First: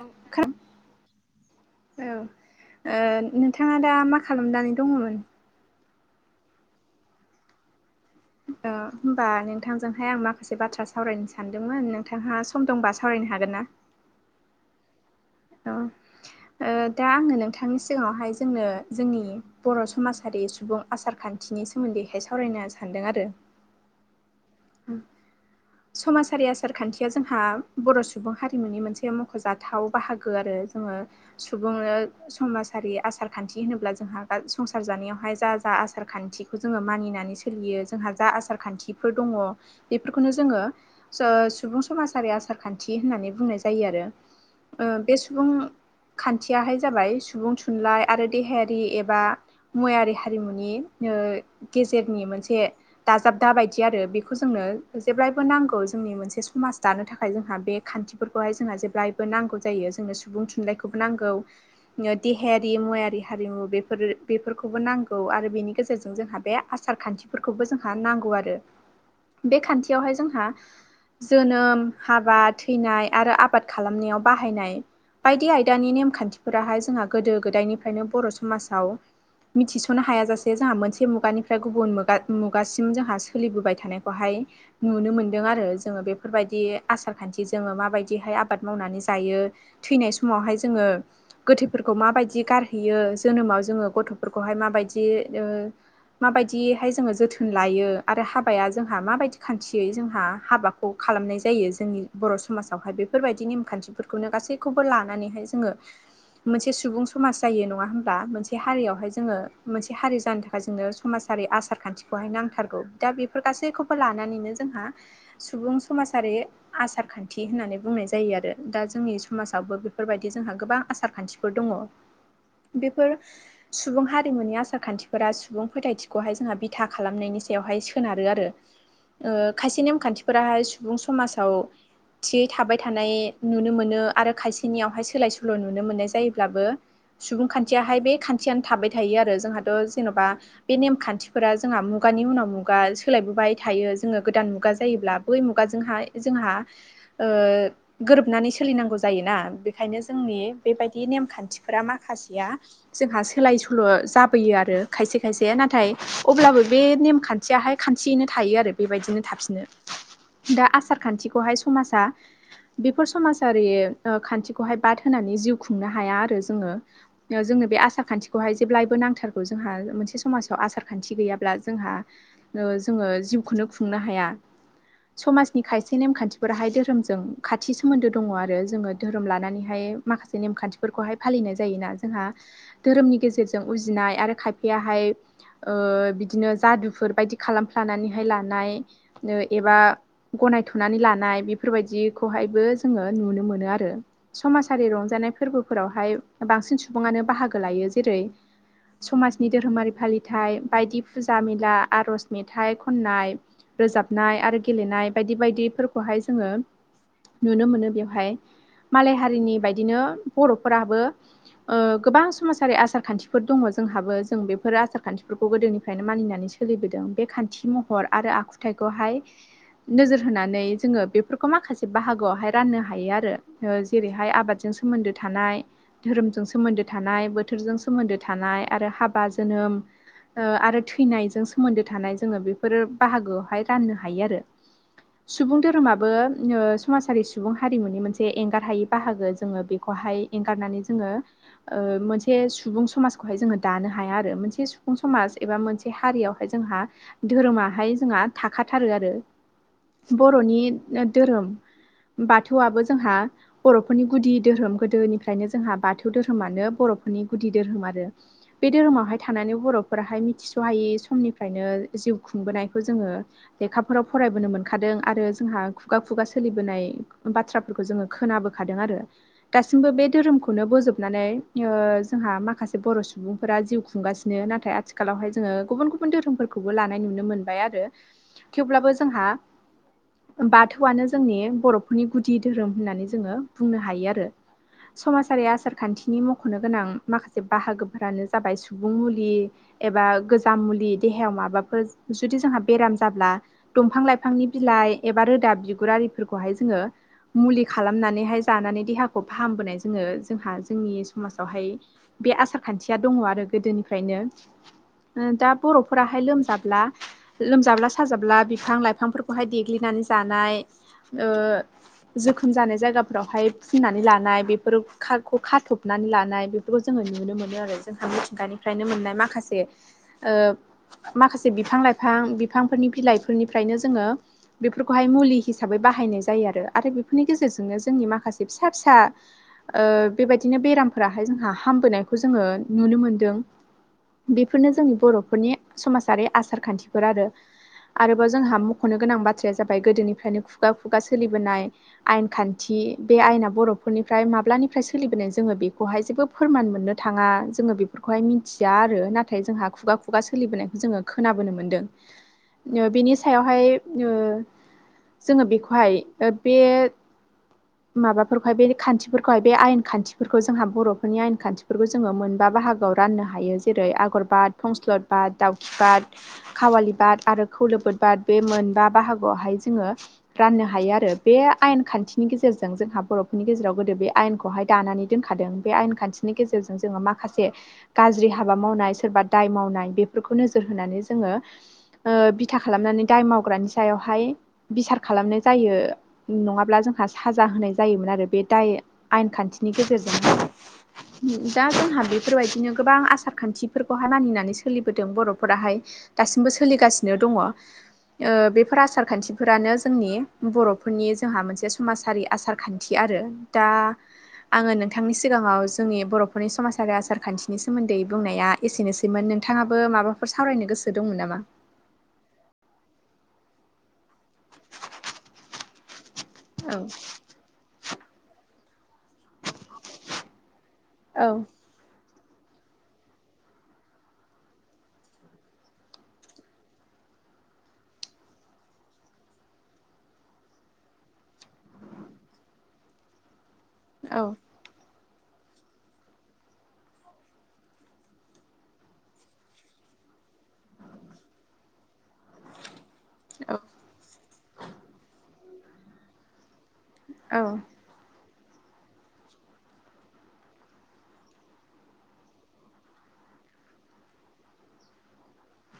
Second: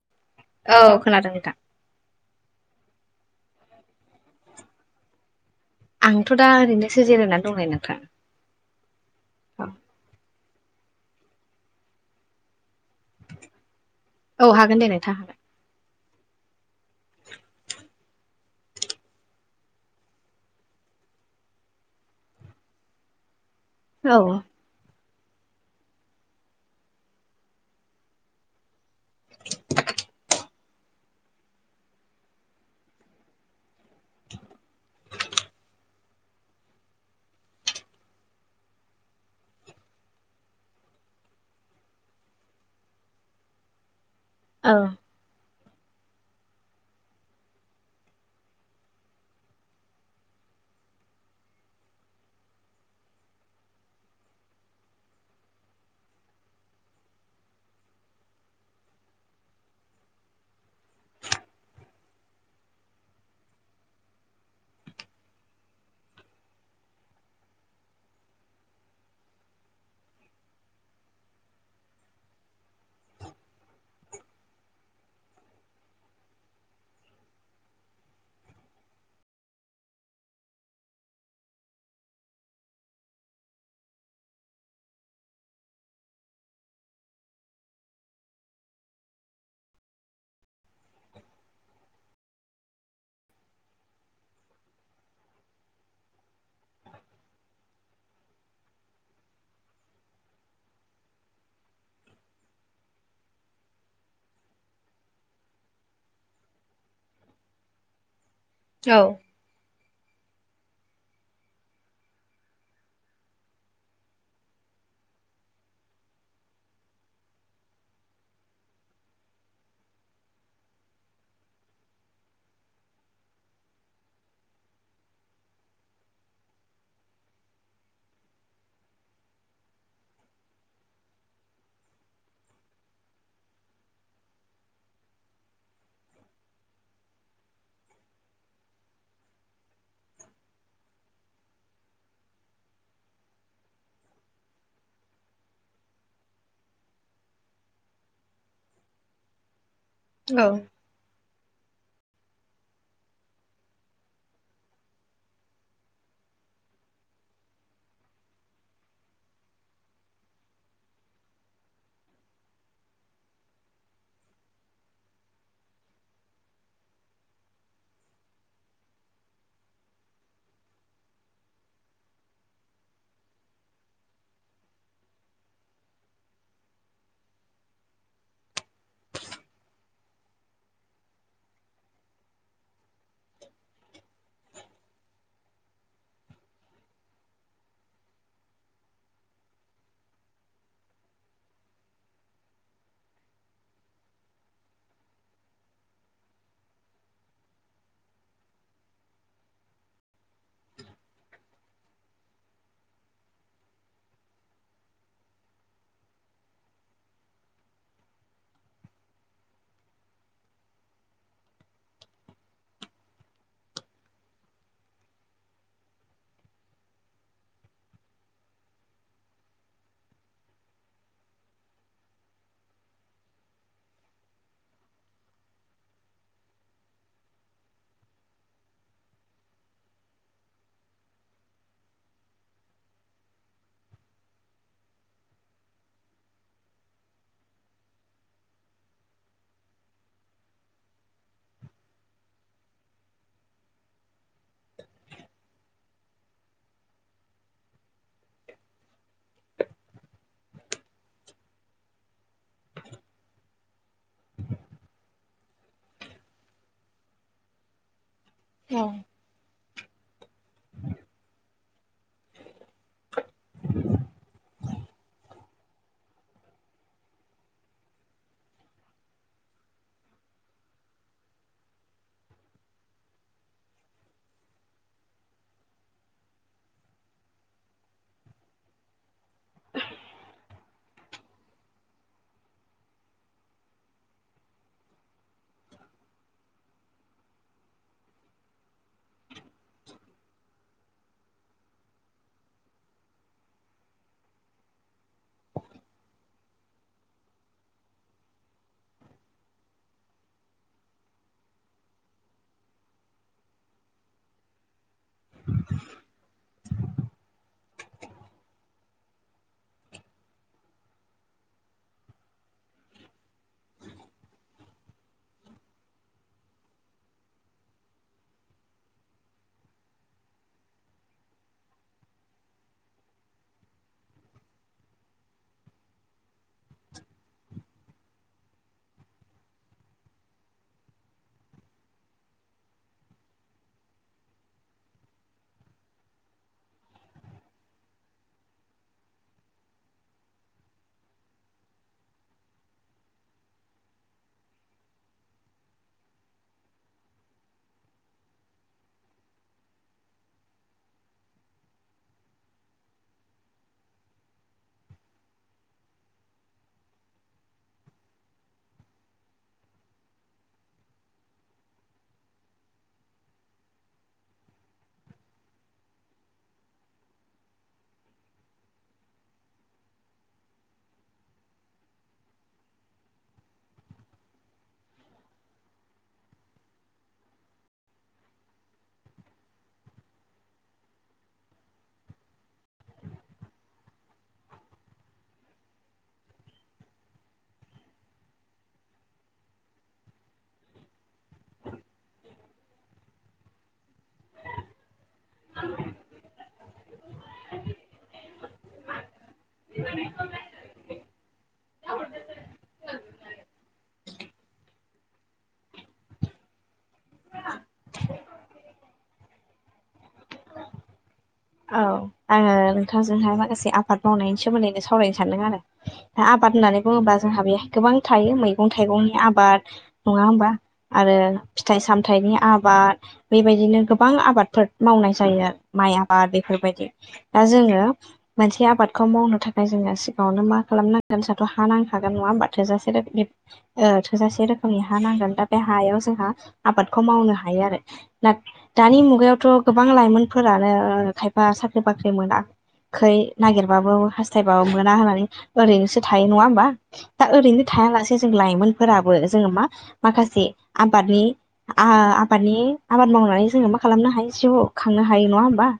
औ खोना औ खोनादों नोंथां। औ नोंथाङा दा मा खालामनानै दङमोन। आंथ' दा ओरैनोसो जिरायनानै दंनाय नोंथां। ओ होनोमबा औ नोंथांजोंहाय आं माखासे बाथ्रा सावरायनो सानदोंमोन नोंथाङहा सम दंबा सावरायनो हागोन ना? औ हागोन दे नोंथा हागोन। औ ओ दा आङो नोंथांनि सिगाङावहाय जोंनो जोंनि बर' समाजारि सुबुं आसार खान्थिनि सोमोन्दैहाय सावरायनो सान्दों आरो। औ उम समाजारि आसार खान्थिया जोंहा बर' सुबुं हारिमुनि मोनसे बे मख'जाथाव बाहागो आरो जोङो सुबुंनो समाजारि आसारखान्थि होनोब्ला जों जोंहा संसार जानायावहाय जा जा आसार आसार खान्थिखौ जोङो मानिनानै सोलियो जोंहा जा आसार खान्थिफोर दङ बेफोरखौनो जोङो सओ सुबुं समाजारि आसार खान्थि होननानै बुंनाय जायो आरो। औ ओ बे सुबुं खान्थियाहाय जाबाय सुबुं थुनलाइ आरो देहायारि एबा मुवारि हारिमुनि ओ गेजेरनि मोनसे दाजाबदा बायदि आरो बे बेखौ जोंनो जेब्लायबो नांगौ जोंनि मोनसे समाज दानो थाखाय जोंहा बे खान्थिफोरखौहाय जोंहा जेब्लाय नांगौ जायो जोंनो सुबुं थुनलाइखौबो नांगौ। देहायारि मुवारि हारिमु बेफोरो बेफोरखौबो नांगौ आरो बेनि गेजेरजों जोंहा बे आसार खान्थिफोरखौबो जोंहा नांगौ आरो। बे खान्थियावहाय जोंहा जोनोम, हाबा, थैनाय आरो आबाद खालामनायाव बाहायनाय बायदि आयदानि नेमखान्थिफोराहाय जोंहा गोदो गोदायनिफ्रायनो बर' समाजाव मिथिस'नो हायाजासे जोंहा मोनसे मुगानिफ्राय गुबुन मुगा मुगासिम जोंहा सोलिबोबाय थानाय। बहाय नुनो मोनदों आरो जोङो बेफोरबायदि आसार खान्थि जोङो माबायदिहाय आबाद मावनानै जायो। थैनाय समावहाय जोङो गोथैफोरखौ माबायदि गारहैयो जोनोमाव जोङो गथ'फोरखौहाय माबायदि ओ माबायदिहाय जोङो जोथोन लायो आरो हाबाया जोंहा माबायदि खान्थियै जोंहा हाबाखौ खालामनाय जायो जोंनि बर' समाजावहाय बेफोरबायदि नेमखान्थि बेफोरखौनो गासैखौबो लानानैहाय जोङो मोनसे सुबुं समाज जायो नङा होमबा मोन मोनसे औ हारियावहाय जोङो मोनसे हारि जानो थाखाय जोंनो समाजारि आसारखान्थिखौहाय नांथारगौ दा बे फोर गासैखौबो लानानैनो जोंहा सुबुं समाजारि आसार खान्थि होननानै बुंनाय जायो आरो दा जोंनि समाजावबो बेफोरबायदि जोंहा गोबां आसार खान्थि फोर दङ बेफोर सुबुं हारिमुनि आसार खान्थिफोरा सुबुं फोथायथिखौहाय जोंहा बिथा खालामनायनि सायावहाय सोनारो आरो ओ खायसे नेमखान्थिफोराहाय सुबुं समाजाव थियै थाबाय थानाय नुनो मोनो आरो खायसेनियावहाय सोलाय सोल' नुनो मोननाय जायोब्लाबो सुबुं खान्थियाहाय बे खान्थियानो थाबाय थायो आरो जोंहाथ' जेन'बा बे नेमखान्थिफोरा जोंहा मुगानि उनाव मुग मुगा सोलायबोबाय थायो जोङो गोदान मुगा जायोब्ला बै मुगाजोंहाय जोंहा ओ गोरोबनानै सोलिनांगौ जायोना बेखायनो जोंनि औ बेबायदि नेमखान्थि फोरा माखासेया जोंहा सोलाय सोल' जाबोयो आरो खायसे खायसे नाथाय अब्लाबो बे नेमखा न्थियाहाय खान्थियैनो थायो आरो बेबायदिनो थाफिनो। दा आसार खान्थिखौहाय समाजा बेफोर समाजारि खान्थिखौहाय बाद होनानै जिउ खुंनो हाया आरो जोङो। ओ जोंनो बे आसार खान्थिखौहाय जेब्लायबो नांथारगौ जोंहा मोनसे समाजाव आसार खान्थि गैयाब्ला जोंहा ओ जोङो जिउखौनो खुंनो हाया। समाजनि खायसे नेमखान्थिफोराहाय धोरोमजों खाथि सोमोन्दो दङ आरो जोङो धोरोम लानानैहाय माखासे नेमखान्थिफोरखौहाय फालिनाय जायोना जोंहा धोरोमनि गेजेरजों उजिनाय आरो खायफायाहाय ओ बिदिनो जादु फोरबायदि खालामफ्लानानैहाय लानाय ओ एबा गनायथ'नानै लानाय बेफोरबायदिखौहायबो जोङो नुनो मोनो आरो। समाजारि रंजानाय फोरबोफोरावहाय बांसिन सुबुङानो बाहागो लायो जेरै समाजनि धोरोमारि फालिथाय बायदि फुजा मेला आर'ज मेथाइ खन्नाय रोजाबनाय आरो गेलेनाय बायदि बायदिफोरखौहाय जोङो नुनो मोनो बेवहाय मालाय हारिनि बायदिनो बर'फोराबो ओ गोबां समाजारि आसार खान्थिफोर दङ जोंहाबो जों बेफोर आसार खान्थिफोरखौ गोदोनिफ्रायनो मानिनानै सो सोलिबोदों बे खान्थि महर आरो आखुथायखौहाय नोजोर होनानै जोङो बेफोरखौ माखासे बाहागोआवहाय राननो हायो आरो। ओ जेरैहाय आबादजों सोमोन्दो थानाय धोरोमजों सोमोन्दो थानाय बोथोरजों सोमोन्दो थानाय आरो हाबा जोनोम ओ आरो थैनायजों सोमोन्दो थानाय जोङो बेफोर बाहागोआवहाय राननो हायो आरो। सुबुं धोरोमाबो ओ समाजारि सुबुं हारिमुनि मोनसे एंगार हायै बाहागो जोङो बेखौहाय एंगारनानै जोङो ओ मोनसे सुबुं समाजखौहाय जोङो दानो हाया आरो मोनसे सुबुं समाज एबा मोनसे हारियाव ओमफ्राय जोंहा धोरोमाहाय जोंहा थाखाथारो आरो। बर'नि धोरोम बाथौआबो जोंहा बर'फोरनि गुदि धोरोम गोदोनिफ्रायनो जोंहा बाथौ धोरोमानो बर'फोरनि गुदि धोरोम आरो। बे औ धोरोमावहाय थानानै बर'फोराहाय मिथिस'हायै समनिफ्रायनो जिउ खुंबोनायखौ जोङो लेखाफोराव फरायबोनो मोनखादों आरो जोंहा खुगा खुगा सोलिबोनाय बाथ्रा फोरखौ जोङो खोनाबोखादों आरो। दासिमबो बे धोरोमखौनो बोजोबनानै ओ जोंहा माखासे बर' सुबुंफोरा जिउ खुंगासि नो नाथाय आथिखालावहाय जोङो गुबुन गुबुन धोरोमफोरखौबो लानाय नुनो मोनबाय आरो थेवब्लाबो जोंहा बाथौआनो जोंनि बर' बेफोरनि गुदि धोरोम होननानै जोङो बुंनो हायो आरो। समाजारि आसारखान्थिनि मख'नो गोनां माखासे बाहागोफोरानो जाबाय सुबुं मुलि, एबा गोजाम मुलि देहायाव माबाफोर जुदि जोंहा बेराम जाब्ला दंफां लाइफांनि बिलाइ एबा रोदाब बिगुर आरिफोरखौहाय जोङो मुलि खालामनानैहाय जानानै देहाखौ फाहामबोनाय जोङो जोंहा जोंनि समाजावहाय बे आसार खान्थिया दङ आरो गोदोनिफ्रायनो। दा बर'फोराहाय लोमजाब्ला लोमजाब्ला साजाब्ला बिफां लाइफांफोरखौहाय देग्लिनानै जानाय ओ जोखोम जानाय जायगाफोरावहाय फुननानै लानाय बेफोरखौ खाथबनानै लानाय बे बेफोरखौ जोङो नुनो मोनो आरो जोंहा मिथिंगानिफ्रायनो मोननाय माखासे ओ माखासे बिफां लाइफां बिफांफोरनि बिलाइफोरनिफ्रायनो जोङो बेफोरखौहाय मुलि हिसाबै बाहायनाय जायो आरो आरो बेफोरनि गेजेरजोंनो जोंनि माखासे फिसा फिसा ओ बेबायदिनो बेरामफोराहाय जोंहा हामबोनायखौ जोङो नुनो मोनदों। बेफोरनो जोंनि बर'फोरनि समाजारि आसार खान्थिफोर आरो। आरोबाव जोंहा मख'नो गोनां बाथ्राया जाबाय गोदोनिफ्रायनो खुगा खुगा सोलिबोनाय आयेन खान्थि बे आयना बर'फोरनिफ्राय माब्लानिफ्राय सोलिबोनाय जोङो बेखौहाय जेबो फोरमान मोननो थाङा जोङो बेफोरखौहाय मिथिया आरो नाथाय जोंहा खुगा खुगा सोलिबोनायखौ जोङो खोनाबोनो मोन्दों बिनि सायावहाय जोङो बेखौहाय बे माबाफोरखौहाय बे खान्थिफोरखौहाय बे आयेन खान्थिफोरखौ जोंहा बर'फोरनि आयेन खान्थिफोरखौ जोङो मोनबा बाहागोआव राननो हायो जेरै आगरबाद फंस्लत बाद दाउखि बाद खावालि बाद आरो खलोबोद बाद बे मोनबा बाहागोआवहाय जोङो राननो हायो आरो बे आयेन खान्थिनि गेजेरजों जोंहा बर'फोरनि गेजेराव गोदो बे आयेनखौहाय दानानै दोनखादों बे आयेन खान्थिनि गेजेरजों जोङो माखासे गाज्रि हाबा मावनाय सोरबा दाय मावनाय बेफोरखौ नोजोर होनानै जोङो बिथा खालामनानै दाय मावग्रानि सायावहाय बिसार खालामनाय जायो नङाब्ला जोंहा साजा होनाय जायोमोन आरो बे दाय आयेन खान्थिनि गेजेरजों दा जोंहा बेफोरबायदिनो गोबां आसार खान्थि मानिनानै सोलिबोदों बर'फोराहाय दासिमबो सोलिगासिनो बेफोर आसार खान्थिफोरानो जोंनि बर फोरनि जोंहा मोनसे समाजारि आसार खान्थि आरो दा आङो नोंथांनि सिगाङाव जोंनि बर'फोरनि समाज आरो आसार खान्थिनि सोमोन्दै बुंनाया एसेनोसैमोन नोंथाङाबो माबाफोर सावरायनो गोसो दंमोन नामा? औ आङो नोंथांजोंहाय माखासे आबाद मावनायनि सोमोन्दैनो सावरायनो सानदों आरो आबाद औ होन्नानै बुङोब्ला जोंहा बेहाय गोबां थायो मैगं थाइगंनि आबाद नङा होमबा आरो फिथाइ सामथाइनि आबाद बेबायदिनो गोबां आबादफोर मावनाय जायो माइ आबाद बा बेफोरबायदि दा जोङो मोनसे आबादखौ मावनो थाखाय जोङो सिगाङावनो मा खालामनांगोन साथ' हा नांखागोन नङा होनोमबा थोजासे रोखोमनि औ थोजासे रोखोमनि हा नांगोन दा बे हायाव जोंहा आबाद दानि मुगायावथ' गोबां लाइमोनफोरानो खायफा साख्रि बाख्रि मोनाखै नागेबाबो हास थाबाबो मोना होननानै ओरैनोसो थायो नङा होमबा दा ओरैनो थायालासे जों लाइमोनफोराबो जोङो मा माखासे आबादनि आबादनि आबाद मावनानै जोङो मा खालामनो हायो जिउ खांनो हायो नङा होमबा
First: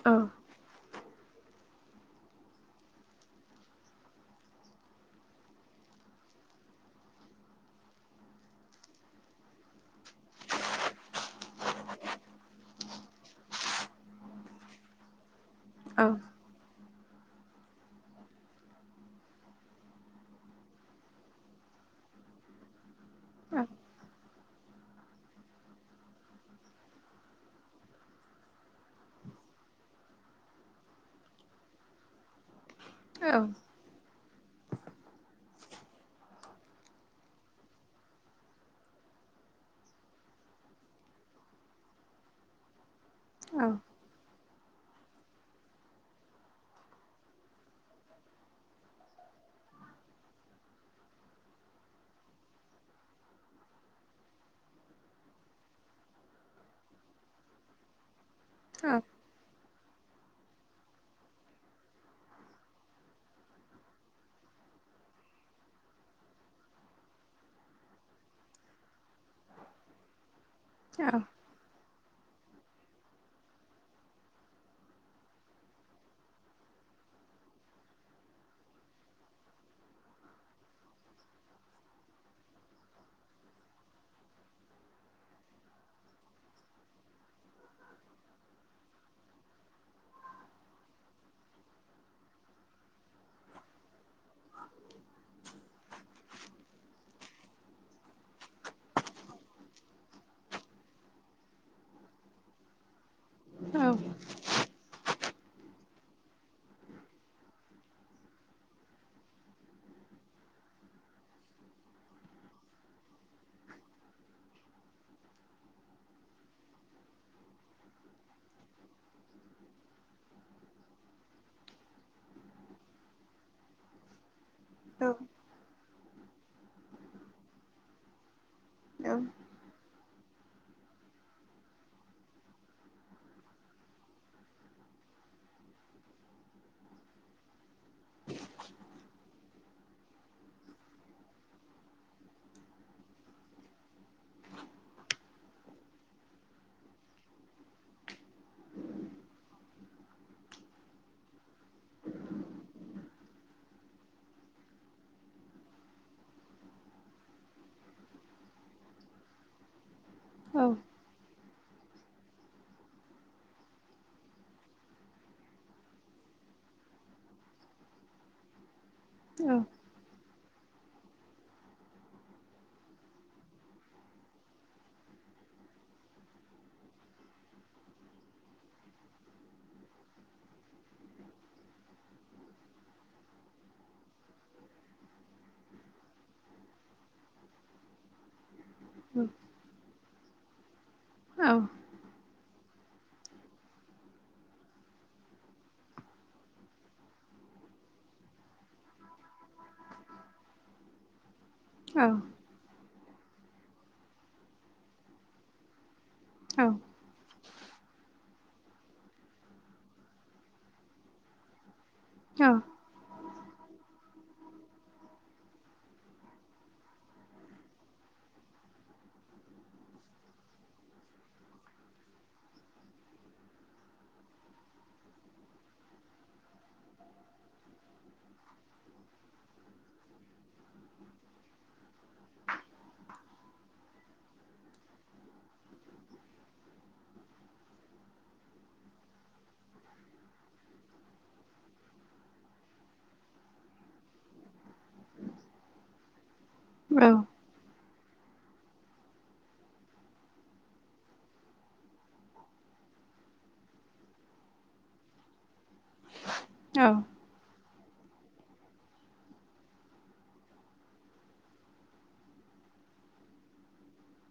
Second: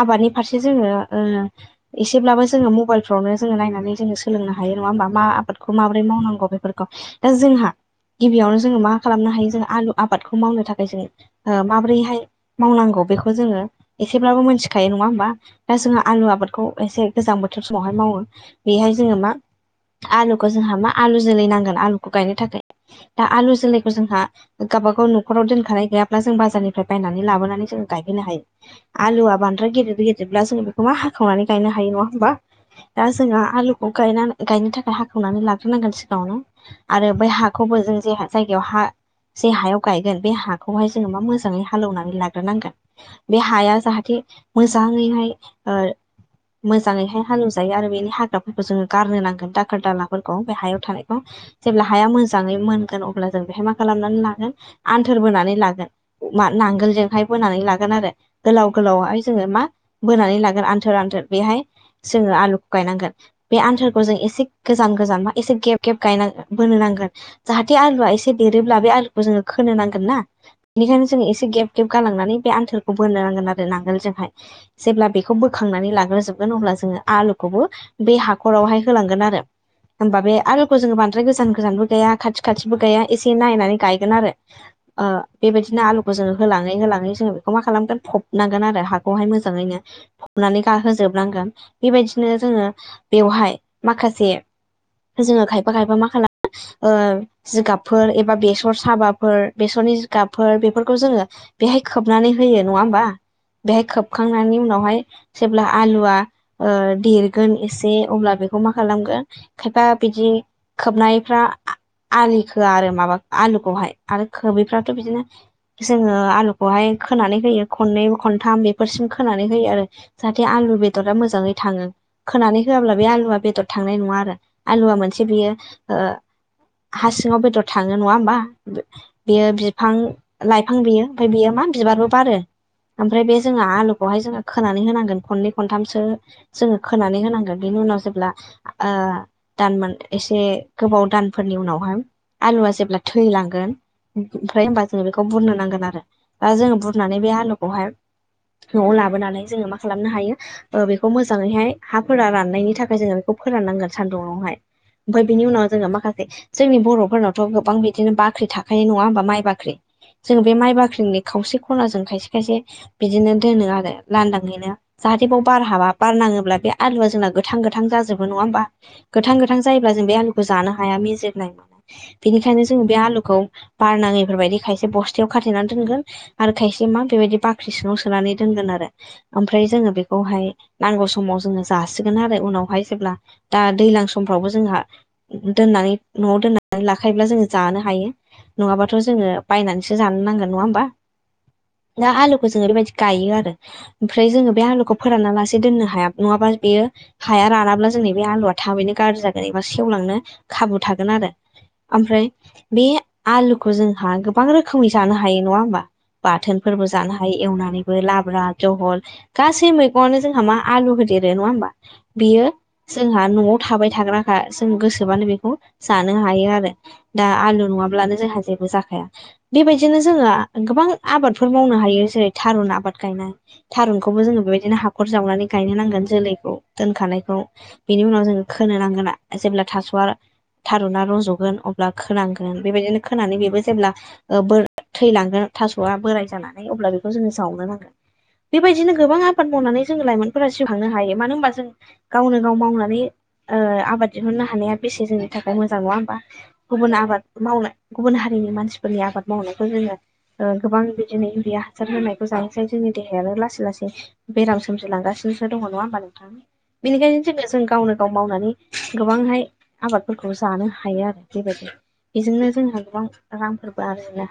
आबादनि फारसे जोङो एसेब्लाबो जोङो मबाइलफ्रावनो जोङो नायनानै जोङो सोलोंनो हायो नङा होमबा मा आबादखौ माबोरै मावनांगौ बेफोरखौ दा जोंहा गिबियावनो जोङो मा खालामनो हायो जों आलु आबादखौ मावनो थाखाय जों माब्रैहाय मावनांगौ बेखौ जोङो एसेब्लाबो मिथिखायो नङा होमबा दा जोङो आलु आबादखौ एसे गोजां बोथोर समावहाय मावो बेहाय जोङो मा आलुखौ जोंहा मा आलु जोलै नांगोन आलुखौ गायनो थाखाय दा आलु जोलैखौ जोंहा गावबाागाव न'खराव दोनखानाय गैयाब्ला जों बाजारनिफ्राय बायनानै लाबोनानै जों गायहोनो हायो आलुआ बांद्राय गेदेर गेदेरब्ला जोङो बेखौ मा हाखावनानै गायनो हायो नङा होमबा दा जोङहा आलु बेखौ गायनो थाखाय हाखेवनानै लाग्रोनांगोन सिगाङावनो आरो बै हाखौबो जों जे जायगायाव हा जे हायाव गायगोन बे हाखौहाय जोङो मा मोजाङै हालेवनानै लाग्रोनांगोन बे हाया जाहाथे मोजाङै हाय ओ मोजाङैहाय हालवजायो आरो बेनि हाग्राफोरखौ जोङो गारनो नांगोन दाखोर दालाफोरखौ फ्राय हायाव थानायखौ जेब्ला हाया मोजाङै मोनगोन अब्ला जों बेहाय मा खालामनानै लागोन आन्थार बोनानै लागोन मा नांगोलजोंहाय बोनानै लागोन आरो गोलाव गोलावहाय जोङो मा बोनानै लागोन आन्थोर आन्थेर बेहाय जोङो आलुखौ गायनांगोन बे आन्थारखौ जों एसे गोजान गोजान बा एसे गेब गेब गायना बोनो नांगोन जाहाथे आलुआ एसे देरोब्ला बे आलुखौ जोङो खोनो नांगोन ना बेनिखायनो जोङो एसे गेब गेब गालांनानै बे आन्थारखौ बोनो नांगोन आरो नांगोल जोंहाय जेब्ला बेखौ बोखांनानै लाग्रोजोबगोन अब्ला जोङो आलुखौबो बे हाखरावहाय होलांगोन आरो होमबा बे आलुखौ जोङो बांद्राय गोजान गोजानबो गैया खाथि खाथिबो गैया एसे नायनानै गायगोन आरो ओ बेबायदिनो आलुखौ जोङो होलाङै होलाङै जोङो बेखौ माख खालामगोन फबनांगोन आरो हाखौहाय मोजाङैनो फबनानै गाहोजोबनांगोन बेबायदिनो जोङो बेवहाय माखासे जोङो खायफा खायफा मा खालामो ओ जिगाबफोर एबा बेसर साबाफोर बेसरनि जिगाबफोर बेफोरखौ जोङो बेहाय खोबनानै होयो नङा होमबा बेहाय औ खोबखांनायनि उनावहाय जेब्ला आलुआ ओ देरगोन एसे अब्ला बेखौ मा खालामगोन खायफा बिदि खोबनायफ्रा आलि खो आरो माबा आलुखौहाय आरो खोबैफ्राथ' बिदिनो जोङो आलुखौहाय खोनानै होयो खननै खनथाम बेफोरसिम खोनानै होयो आरो जाहाथे आलु बेदरा मोजाङै थाङो खोनानै होआब्ला बे आलुआ बेदर थांनाय नङा आरो आलुवा मोनसे बियो हा सिङाव बेदर थाङो नङा होमबा बियो बिफां लाइफां बियो ओमफ्राय बियो मा बिबारबो बारो ओमफ्राय बे जोंहा आलुखौहाय जोङो खोनानै होनांगोन खननै खनथामसो जोङो खोनानै होनांगोन नो उनाव जेब्ला ओ दानमोन एसे गोबाव दानफोरनि उनावहाय आलुआ जेब्ला थैलांगोन ओमफ्राय होनबा जोङो बेखौ बुरनो नांगोन आरो दा जोङो बुरनानै बे आलुखौहाय नआव लाबोनानैाय जोङो मा खालामनो हायो ओ बेखौ मोजाङैहाय हाफोरा राननायनि थाखाय जोङो बेखौ फोराननांगोन सान्दुङावहाय ओमफ्राय बिनि उनाव जोङो माखासे जोंनि बर फोरनावथ गोबां बिदिनो बाख्रि थाखायो नङा होमबा माइ बाख्रि जोङो बे माइ बाख्रिनि खावसे खनाजों खायसे खायसे बिदिनो दोनो आरो लान्दांयैनो जाहाथे बाव बार हाबा बारनाङोब्ला बे आलुआ जोंना गोथां गोथां जाजोबो नङा होमबा गोथां गोथां जाय ब्ला जों बे आलुखौ जानो हाया मि जिरनाय मोनाय बेनिखायनो जों बे आलुखौ बारनाङैफोरबायदि खायसे बस्थायाव खाथेनानै दोनगोन आरो खायसे मा बेबायदि बाख्रि सिङाव सोनानै दोनगोन आरो ओमफ्राय जोङो बेखौहाय नांगौ समाव जोङो जासिगोन आरो उनावहाय जेब्ला दा दैलां समफ्रावबो जोंहा दोननानै नआव दोननानै लाखायोब्ला जोङो जानो हायो नङाबाथ जोङो बायनानैसो जानो नांगोन नङा होमबा औ ना आलुखौसो ओरैबायदि गायो आरो ओमफ्राय जोङो बे आलुखौ फोराना लासे दोननो हाया नङाबा बेयो हाया रानाब्ला जोंनि बे आलुआ थाबैनो गाज्रि जागोन एबा सेवलांनो खाबु थागोन आरो ओमफ्राय बे आलुखौ जोंहा गोबां रोखोमै जानो हायो नङा होमबा बाथोनफोरबो जानो हायो एवनानैबो लाब्रा जहल गासै मैगङानो जोंहा मा आलु होदेरो नङा होमबा बियो जोंहा नआव थाबाय थाग्राखा जों गोसोबानो बेखौ जानो हायो आरो दा आलु नङाब्लानो जोंहा जेबो जाखाया बेबायदिनो जोंआ गोबां आबादफोर मावनो हायो जेरै थारुन आबाद गायनाय थारुनखौबो जोङो बेबायदिनो हाखर जावनानै गायनो नांगोन जोलैखौ दोनखानायखौ बिनि उनाव जोङो खोनो नांगोना जेब्ला थास'वआ थारुना रजगोन अब्ला खोनांगोन बेबायदिनो खोनानै बेबो जेब्ला ओ बोर थैलांगोन थासआ बोराय जानानै अब्ला बेखौ जोङो जावनो नांगोन बेबायदिनो गोबां आबाद मावनानै जोङो लाइमोनफोरा जिउखांनो हायो मानो होनबा जों गावनो गाव मावनानै ओ आबाद दिहुननो हानाया बेसे जोंनि थाखाय मोजां नङा होमबा गुबुन आबाद मावनाय गुबुन हारिनि मानसिफोरनि आबाद मावनायखौ जोङो ओ गोबां बिदिनो इउरिया हासार होनायखौ जानोसाय जोंनि देहायानो लासै-लासै बेराम सोमजिलांगासिनोसो दङ नङा होमबा नोंथां। बेनिखायनो जोंनो जों गावनो गाव मावनानै गोबांहाय आबादफोरखौ जानो हायो आरो बेबायदि। बेजोंनो जोंहा गोबां रांफोरबो आरजिनो